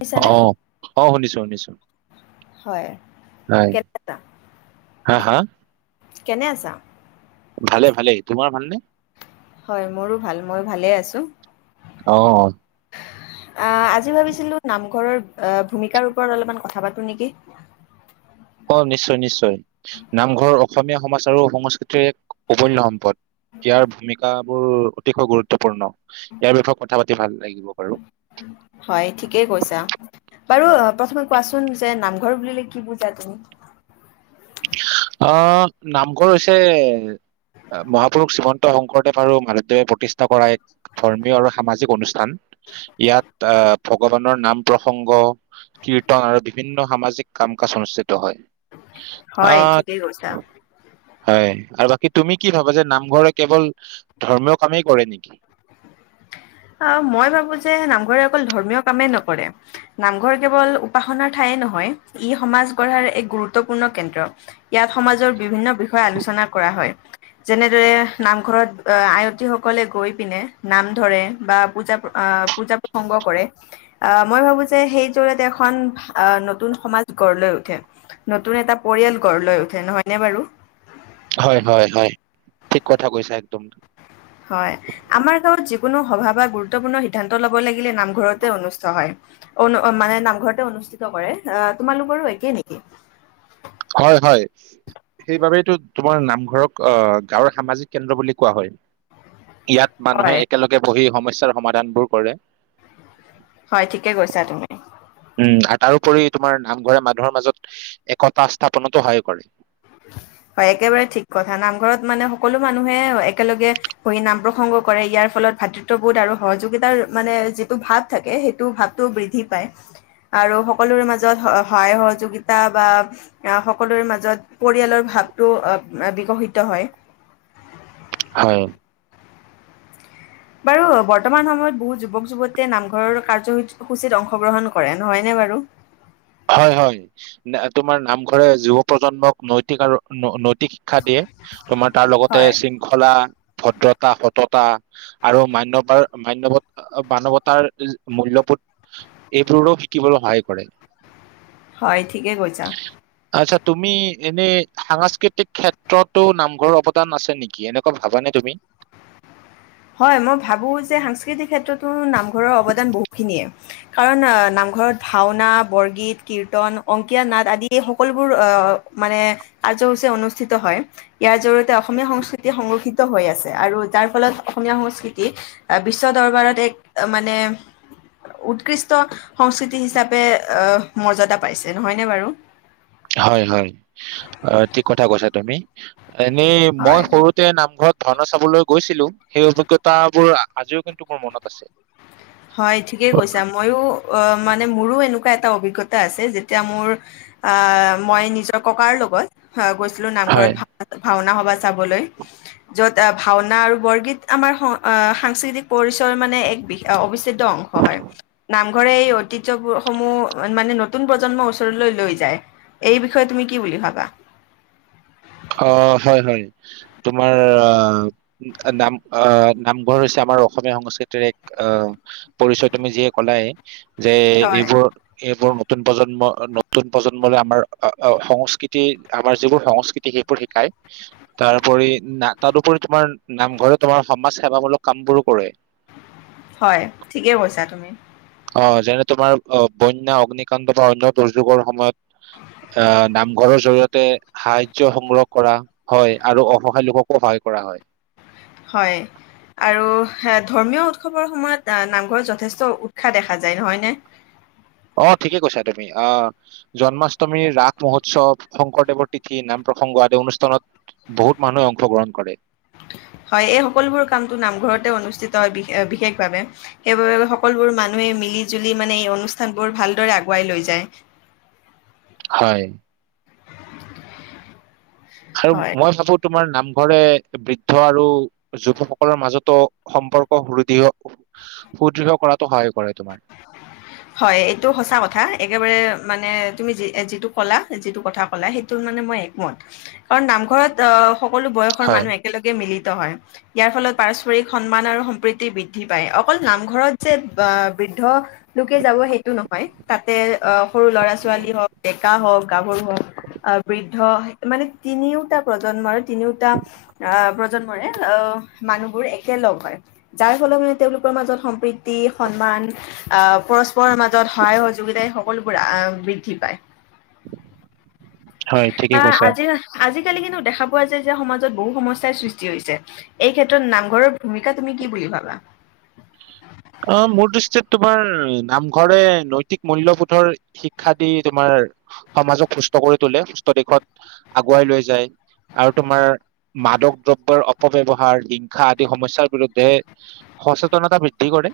শুনিছানে আহ শুনিছো শুনিছো হয় হয় কেনে আছা হা হা কেনে আছা ভালে ভালে তোমাৰ ভালনে হয় মোৰো ভাল মইও ভালে আছো অ'। অ আজি ভাবিছিলোঁ নাম ঘৰত আহ ভূমিকাৰ ওপৰত অলপমান কথা পাতো নেকি অ নিশ্চয় নিশ্চয় নাম ঘৰ অসমীয়া সমাজ আৰু সংস্কৃতিৰ এক অবন্য সম্পদ ইয়াৰ ভূমিকাবোৰ অতিকৈ গুৰুত্বপূৰ্ণ ইয়াৰ বিষয়ে কথা পাতি ভাল লাগিব বাৰু হয় ঠিকেই কৈছা বাৰু প্ৰথমে কোৱাচোন যে নামঘৰ বুলিলে কি বুজা তুমি আহ নামঘৰ হৈছে মহাপুৰুষ শ্ৰীমন্ত শংকৰদেৱ আৰু মাধৱদেৱে প্ৰতিষ্ঠা কৰা এক ধৰ্মীয় আৰু সামাজিক অনুষ্ঠান ইয়াত আহ ভগৱানৰ নাম প্ৰসংগ কীৰ্তন আৰু বিভিন্ন সামাজিক কাম কাজ অনুষ্ঠিত হয় হয় আহ ঠিকেই কৈছা হয় আৰু বাকী তুমি কি ভাবা যে নামঘৰে কেৱল ধৰ্মীয় কামেই কৰে নেকি আহ মই ভাবো যে নামঘৰে অকল ধৰ্মীয় কামেই নকৰে নামঘৰ কেৱল উপাসনাৰ ঠাই নহয় ই সমাজ গঢ়াৰ এক গুৰুত্বপূৰ্ণ কেন্দ্ৰ ইয়াত সমাজৰ বিভিন্ন বিষয়ে আলোচনা কৰা হয় যেনেদৰে নামঘৰত আয়তীসকলে গৈ পিনে নাম ধৰে বা পূজা আহ পূজা প্ৰসংগ কৰে আহ মই ভাবো যে সেই যোৰতে এখন আহ নতুন সমাজ গঢ় লৈ উঠে নতুন এটা পৰিয়াল গঢ় লৈ উঠে নহয়নে বাৰু হয় হয় হয় ঠিক কথা কৈছা একদম হয় আমাৰ গাঁৱত যিকোনো সভা বা গুৰুত্বপূৰ্ণ সিদ্ধান্ত ল'ব হ'ব লাগিলে নামঘৰতে অনুস্থ হয় অনু মানে নামঘৰতে অনুষ্ঠিত কৰে আহ তোমালোকৰো একেই নেকি হয় হয় সেইবাবেতো তোমাৰ নামঘৰক আহ গাঁওৰ সামাজিক কেন্দ্ৰ বুলি কোৱা হয় ইয়াত হয়, মানুহে একেলগে বহি সমস্য সমাধানবোৰ কৰে হয় ঠিকে কৈছা তুমি উম আৰু তাৰোপৰি তোমাৰ নামঘৰে মানুহৰ মাজত একতা স্থাপনতো সহায় কৰে হয় একেবাৰে ঠিক কথা নামঘৰত মানে সকলো মানুহে একেলগে বহি নাম প্ৰসংগ কৰে ইয়াৰ ফলত ভাতৃত্ববোধ আৰু সহযোগিতাৰ মানে যিটো ভাৱ থাকে সেইটো ভাৱটো বৃদ্ধি পায় আৰু সকলোৰে মাজত সহায় সহযোগিতা বা সকলোৰে মাজত পৰিয়ালৰ ভাৱটো বিকশিত হয় হয় বাৰু বৰ্তমান সময়ত বহুত যুৱক যুৱতীয়ে নামঘৰৰ কাৰ্যসূসূচীত অংশগ্ৰহণ কৰে নহয়নে বাৰু হয় হয় ন তোমাৰ নামঘৰে যুৱ প্ৰজন্মক নৈতিক আৰু ন শিক্ষা দিয়ে তোমাৰ তাৰ লগতে হয়। শৃংখলা ভদ্ৰতা, সততা আৰু মান্যাৰ-মান্যৱ মানৱতাৰ মূল্যবোধ এইবোৰো শিকিবলৈ সহায় কৰে। হয় ঠিকেই কৈছা। আচ্ছা তুমি এনেই সাংস্কৃতিক ক্ষেত্ৰতো নামঘৰৰ অৱদান আছে নেকি এনেকুৱা ভাবানে তুমি? হয় মই ভাবোঁ যে সাংস্কৃতিক ক্ষেত্ৰতো নামঘৰৰ অৱদান বহুখিনিয়ে, কাৰণ নামঘৰত ভাওনা বৰগীত কীৰ্তন অংকীয়া নাট আদি এই সকলোবোৰ মানে কাৰ্যসূচী অনুষ্ঠিত হয় ইয়াৰ জৰিয়তে অসমীয়া সংস্কৃতি সংৰক্ষিত হৈ আছে আৰু যাৰ ফলত অসমীয়া সংস্কৃতি বিশ্ব দৰবাৰত এক মানে উৎকৃষ্ট সংস্কৃতি হিচাপে আহ মৰ্যদা পাইছে নহয়নে বাৰু? হয় হয় অ ঠিক কথা কৈছা তুমি এনেই হয় মই সৰুতে নামঘৰত ভাওনা চাবলৈ গৈছিলো সেই অভিজ্ঞতাবোৰ আজিও কিন্তু মোৰ মনত আছে। হয় ঠিকেই কৈছা মইয়ো অ মান মানে মোৰো এনেকুৱা এটা অভিজ্ঞতা আছে যেতিয়া মোৰ আহ মই নিজৰ ককাৰ লগত গৈছিলো নামঘৰত হয় ভ ভাওনা চাবলৈ যত ভাওনা আৰু বৰগীত আমাৰ সাংস্কৃতিক পৰিচয় মানে এক অবিচ্ছেদ্য অংশ হয় নামঘৰে এই ঐতিৰ্য্য বোৰ সমূহ মানে নতুন প্ৰজন্মৰ ওচৰলৈ লৈ যায়। এই বিষয়ে তুমি কি বুলি ভাবা? অ হয় হয় তোমাৰ আহ নাম আহ নামঘৰ হৈছে আমাৰ অসমীয়া সংস্কৃতিৰ এক আহ পৰিচয় তুমি যিয়ে কলাই যে হয় এইবোৰ-এইবোৰ নতুন প্ৰজন্ম নতুন প্ৰজন্মলৈ আমাৰ সংস্কৃতি আমাৰ যিবোৰ সংস্কৃতি সেইবোৰ শিকায়, তাৰোপৰি না, ‌ তাৰোপৰি তোমাৰ, নামঘৰত তোমাৰ, ‌ সমাজ সেৱাামূলক কাম বোৰো কৰে। হয়, ঠিকেই কৈছা তুমি। অ', যেনে তোমাৰ অ বন্য অগ্নিকাণ্ড বা অন্য দুৰ্যোগৰ সময়ত, অঁ নামঘৰৰ জৰিয়তে সাহাৰ্য সংগ্ৰহ কৰা হয়, ‌ আৰু অসহায় লোককো সহায় কৰা হয়। হয়, আৰু অ, ধৰ্মীয় উৎসৱৰ সময়ত নামঘৰত যথেষ্ট উৎসাহ দেখা যায়, নহয়নে? অ ঠিকে কৈছা তুমি, অ, জন্মাষ্টমী, ৰাস মহোৎসৱ, শংকৰদেৱৰ তিথি, নাম প্ৰসংগ আদি অনুষ্ঠানত বহুত মানুহে অংশগ্ৰহণ কৰে হয়‌, ‌ এই সকলোবোৰ কামটো নামঘৰতে অনুষ্ঠিত বিশেষভাৱে, সেইবাবে সকলোবোৰ মানুহে মিলি জুলি মানে, এই অনুষ্ঠানবোৰ ভালদৰে আগুৱাই লৈ যায়। হয়। আৰু হয়। মই ভাবোঁ তোমাৰ নাম ঘৰে বৃদ্ধ আৰু যুৱসকলৰ মাজতো সম্পৰ্ক সুদৃঢ়, সুদৃঢ় কৰাতোঁ সহায় কৰে, তোমাৰ। হয় এইটো সঁচা কথা, একেবাৰে মানে তুমি যিটো ক'লা, যিটো কথা ক'লা সেইটো মানে মই একমত, কাৰণ নামঘৰত অ সকলো বয়সৰ হয় মানুহ একেলগে মিলি হয়, ইয়াৰ ফলত পাৰস্পৰিক সন্মান আৰু সম্প্ৰীতি বৃদ্ধি পায়। অকল নামঘৰত যে আহ, বৃদ্ধ হয় তাতে আহ সৰু ল'ৰা ছোৱালী হওক, ডেকা হওক, গাভৰু হওক, অঁ, বৃদ্ধ মানে তিনিওটা প্ৰজন্মৰে তিনিওটা অ‍ঁ প্ৰজন্মৰে অঁ মানুহবোৰ একেলগ হয়, যাৰ ফলত মানে তেওঁলোকৰ মাজত সম্প্ৰীতি সন্মান অঁ পৰস্পৰৰ মাজত সহায় সহযোগিতাই হওক সকলোবোৰ বৃদ্ধি পায়। হয় ঠিকে অ কৈছা আজি, আজি আজিকালি কিন্তু দেখা পোৱা যায় যে সমাজত বহু সমস্যাৰ সৃষ্টি হৈছে, এই ক্ষেত্ৰত নামঘৰৰ ভূমিকা তুমি কি বুলি ভাবা? অ মোৰ দৃষ্টিত তোমাৰ নামঘৰে নৈতিক মূল্যবোধৰ শিক্ষা দি তোমাৰ সমাজক সুস্থ কৰি তোলে, সুস্থ দিশত আগুৱাই লৈ যায়, আৰু তোমাৰ মাদক দ্ৰব্যৰ অপব্যৱহাৰ, হিংসা আদি সমস্যাৰ বিৰুদ্ধে সচেতনতা বৃদ্ধি কৰে।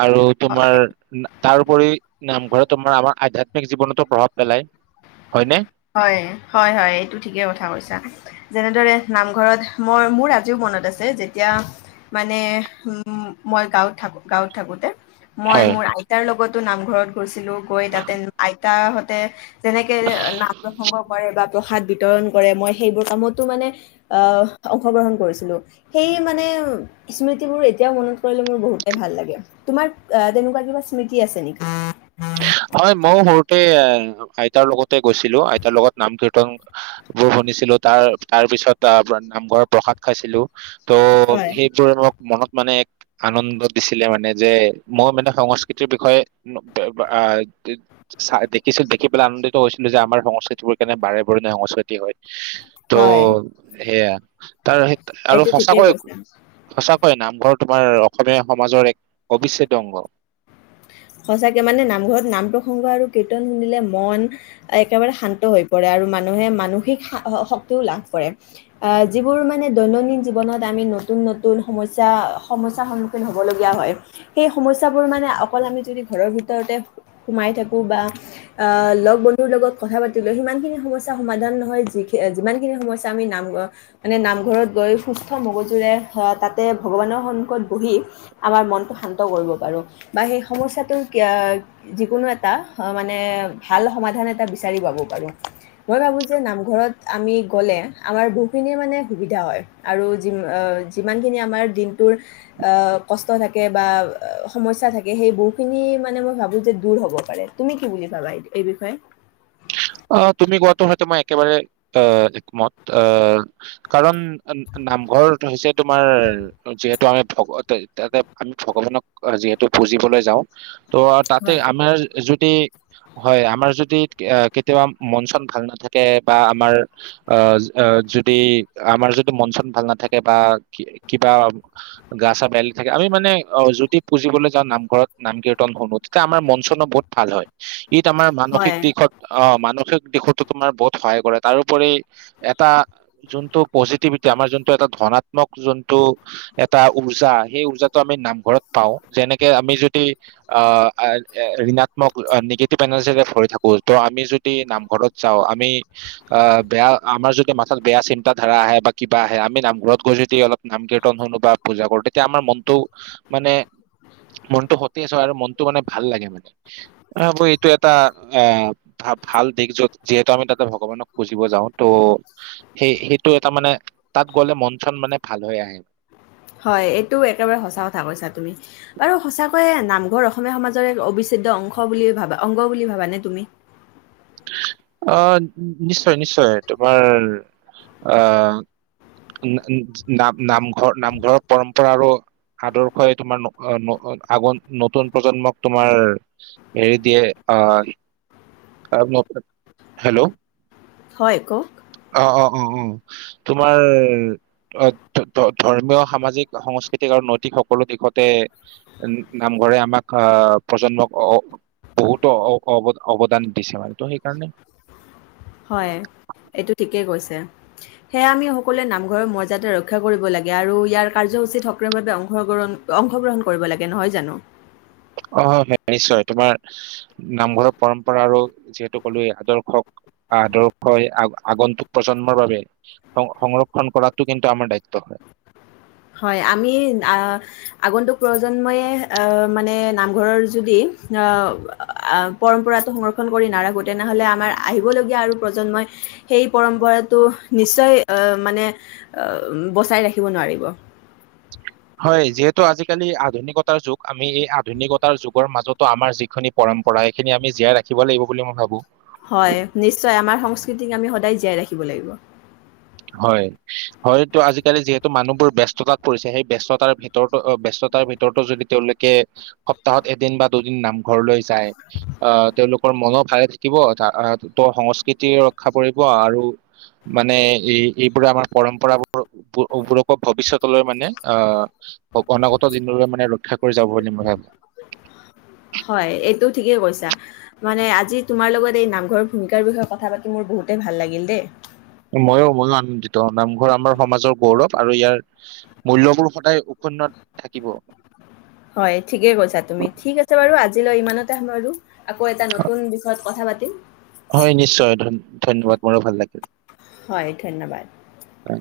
আৰু তোমাৰ তাৰোপৰি নামঘৰত তোমাৰ, আমাৰ আধ্যাত্মিক জীৱনতো প্ৰভাৱ পেলায়, ‌ হয়নে? হয়-হয়-হয়। এইটো ঠিকেই কথা কৈছা যেনেদৰে নামঘৰত মই মোৰ আজিও মনত আছে, যেতিয়া মানে উম, মই গাঁৱত থাকো গাঁৱত থাকোতে মই হয় মোৰ আইতাৰ লগত নামঘৰত গৈছিলো, গৈ তাতে আইতাহঁতে তেনেকে, নাম প্ৰসংগ কৰে বা, প্ৰসাদ বিতৰণ কৰে, মই সেইবোৰ কামতো মানে, আহ অংশগ্ৰহণ কৰিছিলোঁ। সেই মানে স্মৃতিবোৰ এতিয়াও মনত পৰিলে মোৰ বহুতেই ভাল লাগে। তোমাৰ অ' তেনেকুৱা কিবা স্মৃতি আছে নেকি? হয় মইও সৰুতে, আইতাৰ লগত গৈছিলো, আইতাৰ লগত নাম বোৰ শুনিছিলো তাৰ, তাৰ পিছত নামঘৰৰ প্ৰসাদ খাইছিলো। ত' হয়, সেইবোৰ [unintelligible] মনত মানে এক আনন্দ দিছিলে মানে যে, মই মানে সংস্কৃতিৰ বিষয়ে [unintelligible] দেখিছোঁ, দেখি পেলাই আনন্দিত হৈছিলো যে আমাৰ সংস্কৃতিবোৰ কেনেকুৱা বাৰেবৰণীয়া সংস্কৃতি হয়। ত' হয়, সেইয়া। তাৰ সেই আৰু এইটো ঠিকেই সঁচাকৈয়ে, কৈছা। সঁচা। হয় নামঘৰ তোমাৰ, অসমীয়া সমাজৰ এক অবিচ্ছেদ্য অংগ। সঁচাকে মানে নামঘৰত নাম-প্ৰসংগ আৰু কীৰ্তন শুনিলে, মন একেবাৰে শান্ত হৈ পৰে আৰু মানুহে মানসিক শক্তিও লাভ কৰে। আহ যিবোৰ মানে দৈনন্দিন জীৱনত আমি নতুন-নতুন সমস্যা-সমস্যাৰ সন্মুখীন হ'ব লগীয়া হয়। সেই সমস্যাবোৰ মানে অকল আমি যদি ঘৰৰ ভিতৰতে সোমাই থাকো বা, আ লগ-বন্ধুৰ লগত কথা পাতিলো সিমানখিনি সমস্যা সমাধান নহয় যি-যিমানখিনি সমস্যা আমি নামঘ মানে, নামঘৰত গৈ সুস্থ মগজুৰে তাতে ভগৱানৰ সন্মুখত বহি আমাৰ মনটো শান্ত কৰিব পাৰোঁ। বা সেই সমস্যাটোৰ, যিকোনো এটা মানে ভাল সমাধান এটা বিচাৰি পাব পাৰোঁ। মই ভাবোঁ যে নামঘৰত আমি গ'লে আমাৰ বহুখিনিয়ে মানে সুবিধা হয়। আৰু যিমানখিনি আমাৰ দিনটোৰ কষ্ট থাকে বা সমস্যা থাকে। সেই বহুখিনি মানে মই ভাবো যে দূৰ হব পাৰে। তুমি কি বুলি ভাবা এই বিষয়ে? অ' তুমি কোৱাটো হয়তো মই একেবাৰে, আ একমত। আ, কাৰণ নামঘৰ হৈছে তোমাৰ যিহেতু আমি তাতে আমি ভগৱানক যিহেতু পুজিবলৈ যাওঁ। ত' তাতে হয় আমাৰ য'ত হয় আমাৰ যদি কেতিয়াবা মন-চন ভাল নাথাকে, বা আমাৰ আ যদি আমাৰ যদি মন-চন ভাল নাথাকে বা কিবা গা-চা বেয়া লাগি থাকে। আমি মানে যদি পুজিবলৈ যাওঁ নামঘৰত, নাম-কীৰ্তন শুনো তেতিয়া আমাৰ মন-চনো বহুত ভাল হয়। ইত আমাৰ হয় মানসিক দিশত অ' মানসিক দিশতো তোমাৰ বহুত সহায় কৰে। তাৰোপৰি এটা যোনটো পজিটিভিটি, আমাৰ যোনটো এটা ধনাত্মক যোনটো এটা উৰ্জা, সেই উৰ্জাটো আমি নামঘৰত পাওঁ। যেনেকে আমি যদি, আ ঋণাত্মক নিগেটিভ এনাৰ্জিৰে ভৰি থাকো। ত' আমি যদি নামঘৰত যাওঁ, আমি আ বেয়া আমাৰ যদি মাথাত বেয়া চিন্তা ধাৰা আহে বা কিবা আহে, আমি নামঘৰত গৈ যদি অলপ নাম-কীৰ্তন শুনো বা পূজা কৰো, তেতিয়া আমাৰ মনটো মানে, মনটো সতেজ হয় আৰু মনটো মানে ভাল লাগে মানে। আকৌ এইটো এটা অ'। ভ-ভাল দিশ য'ত যিহেতু আমি তাতে ভগৱানক পুজিব যাওঁ। ত' সেই-সেইটো এটা মানে তাত গ'লে মন-চন মানে ভাল হৈ আহে। হয়। এইটো একেবাৰে সঁচা কথা কৈছা তুমি। বাৰু সঁচাকৈয়ে নামঘৰ অসমীয়া সমাজৰ এক অবিচ্ছেদ্য অংশ বুলি ভাবা, অংগ বুলি ভাবানে তুমি? আ, নিশ্চয় নিশ্চয়। তোমাৰ, আ নাম-নামঘৰ, নামঘৰৰ পৰম্পৰা আৰু আদৰ্শই তোমাৰ আগ নতুন প্ৰজন্মক তোমাৰ হেৰি দিয়ে আ [unintelligible] হেল্ল'। হয় কওক। অ অ অ' অ'। তোমাৰ ধৰ্মীয়, সামাজিক, সংস্কৃতিক আৰু নৈতিক সকলো দিশতে, নামঘৰে আমাক আ, প্ৰজন্মক অ বহুতো অৱদান। দিছে মানে, ত' সেইকাৰণে হয়। এইটো ঠিকেই কৈছে। সেয়া আমি সকলোৱে নামঘৰৰ মৰ্যাদা ৰক্ষা কৰিব লাগে। আৰু ইয়াৰ কাৰ্যসূচীত সক্ৰিয়ভাৱে অংশগ্ৰণ-অংশগ্ৰহণ কৰিব লাগে নহয় জানো? অ' নিশ্চয় তোমাৰ, নামঘৰৰ পৰম্পৰা আৰু যিহেতু ক'লোৱে আদৰ্শক, আ-আদৰ্শই আগন্তুক প্ৰজন্মৰ বাবে সং-সংৰক্ষণ কৰাটো কিন্তু আমাৰ দায়িত্ব হয়। হয়, আমি আগন্তুক প্ৰজন্মই আহ মানে নামঘৰৰ যদি আহ পৰম্পৰাটো সংৰক্ষণ কৰি নাৰাখো তেনেহলে আমাৰ আহিবলগীয়া আৰু প্ৰজন্মই সেই পৰম্পৰাটো নিশ্চয় মানে বচাই ৰাখিব নোৱাৰিব। হয়, যিহেতু আজিকালি আধুনিকতাৰ যুগ আমি এই আধুনিকতাৰ যুগৰ মাজতো আমাৰ যিখিনি পৰম্পৰা সেইখিনি আমি জীয়াই ৰাখিব লাগিব বুলি মই ভাবো। হয় নিশ্চয়, আমাৰ সংস্কৃতিক আমি সদায় জীয়াই ৰাখিব লাগিব। হয়, হয়তো আজিকালি যিহেতু মানুহবোৰ ব্যস্ততাত পৰিছে সেই ব্যস্ততাৰ ভিতৰতো ব্যস্ততাৰ ভিতৰতো যদি তেওঁলোকে সপ্তাহত এদিন বা দুদিন নামঘৰ লৈ। যায় তেওঁলোক মন ভালে থাকিব, আহ ত সংস্কৃতি ৰক্ষা পৰিব আৰু মানে। এই, এইবোৰে আমাৰ পৰম্পৰাবোৰকো ভৱিষ্যতলৈ মানে আহ অনাগত দিনৰে মানে ৰক্ষা কৰি যাব বুলি মই ভাবো। হয়, এইটো ঠিকেই কৈছা। মানে, আজি তোমাৰ লগত এই নামঘৰৰ ভূমিকাৰ বিষয়ে কথা পাতি মোৰ বহুতেই ভাল লাগিল দেই। ম‌ইয়ো, মইয়ো আনন্দিত নামঘৰ আমাৰ সমাজৰ গৌৰৱ আৰু ইয়াৰ মূল্যবোৰ সদায় উক্ষন্নত থাকিব। হয়, ঠিকেই কৈছা তুমি। ঠিক আছে বাৰু আজিলৈ ইমানতে সামৰো। আকৌ, এটা নতুন বিষয়ত কথা পাতি। পাতিম হয় নিশ্চয়, ধন্যবাদ মোৰো ভাল লাগিল। হয় ধন্যবাদ। হয়।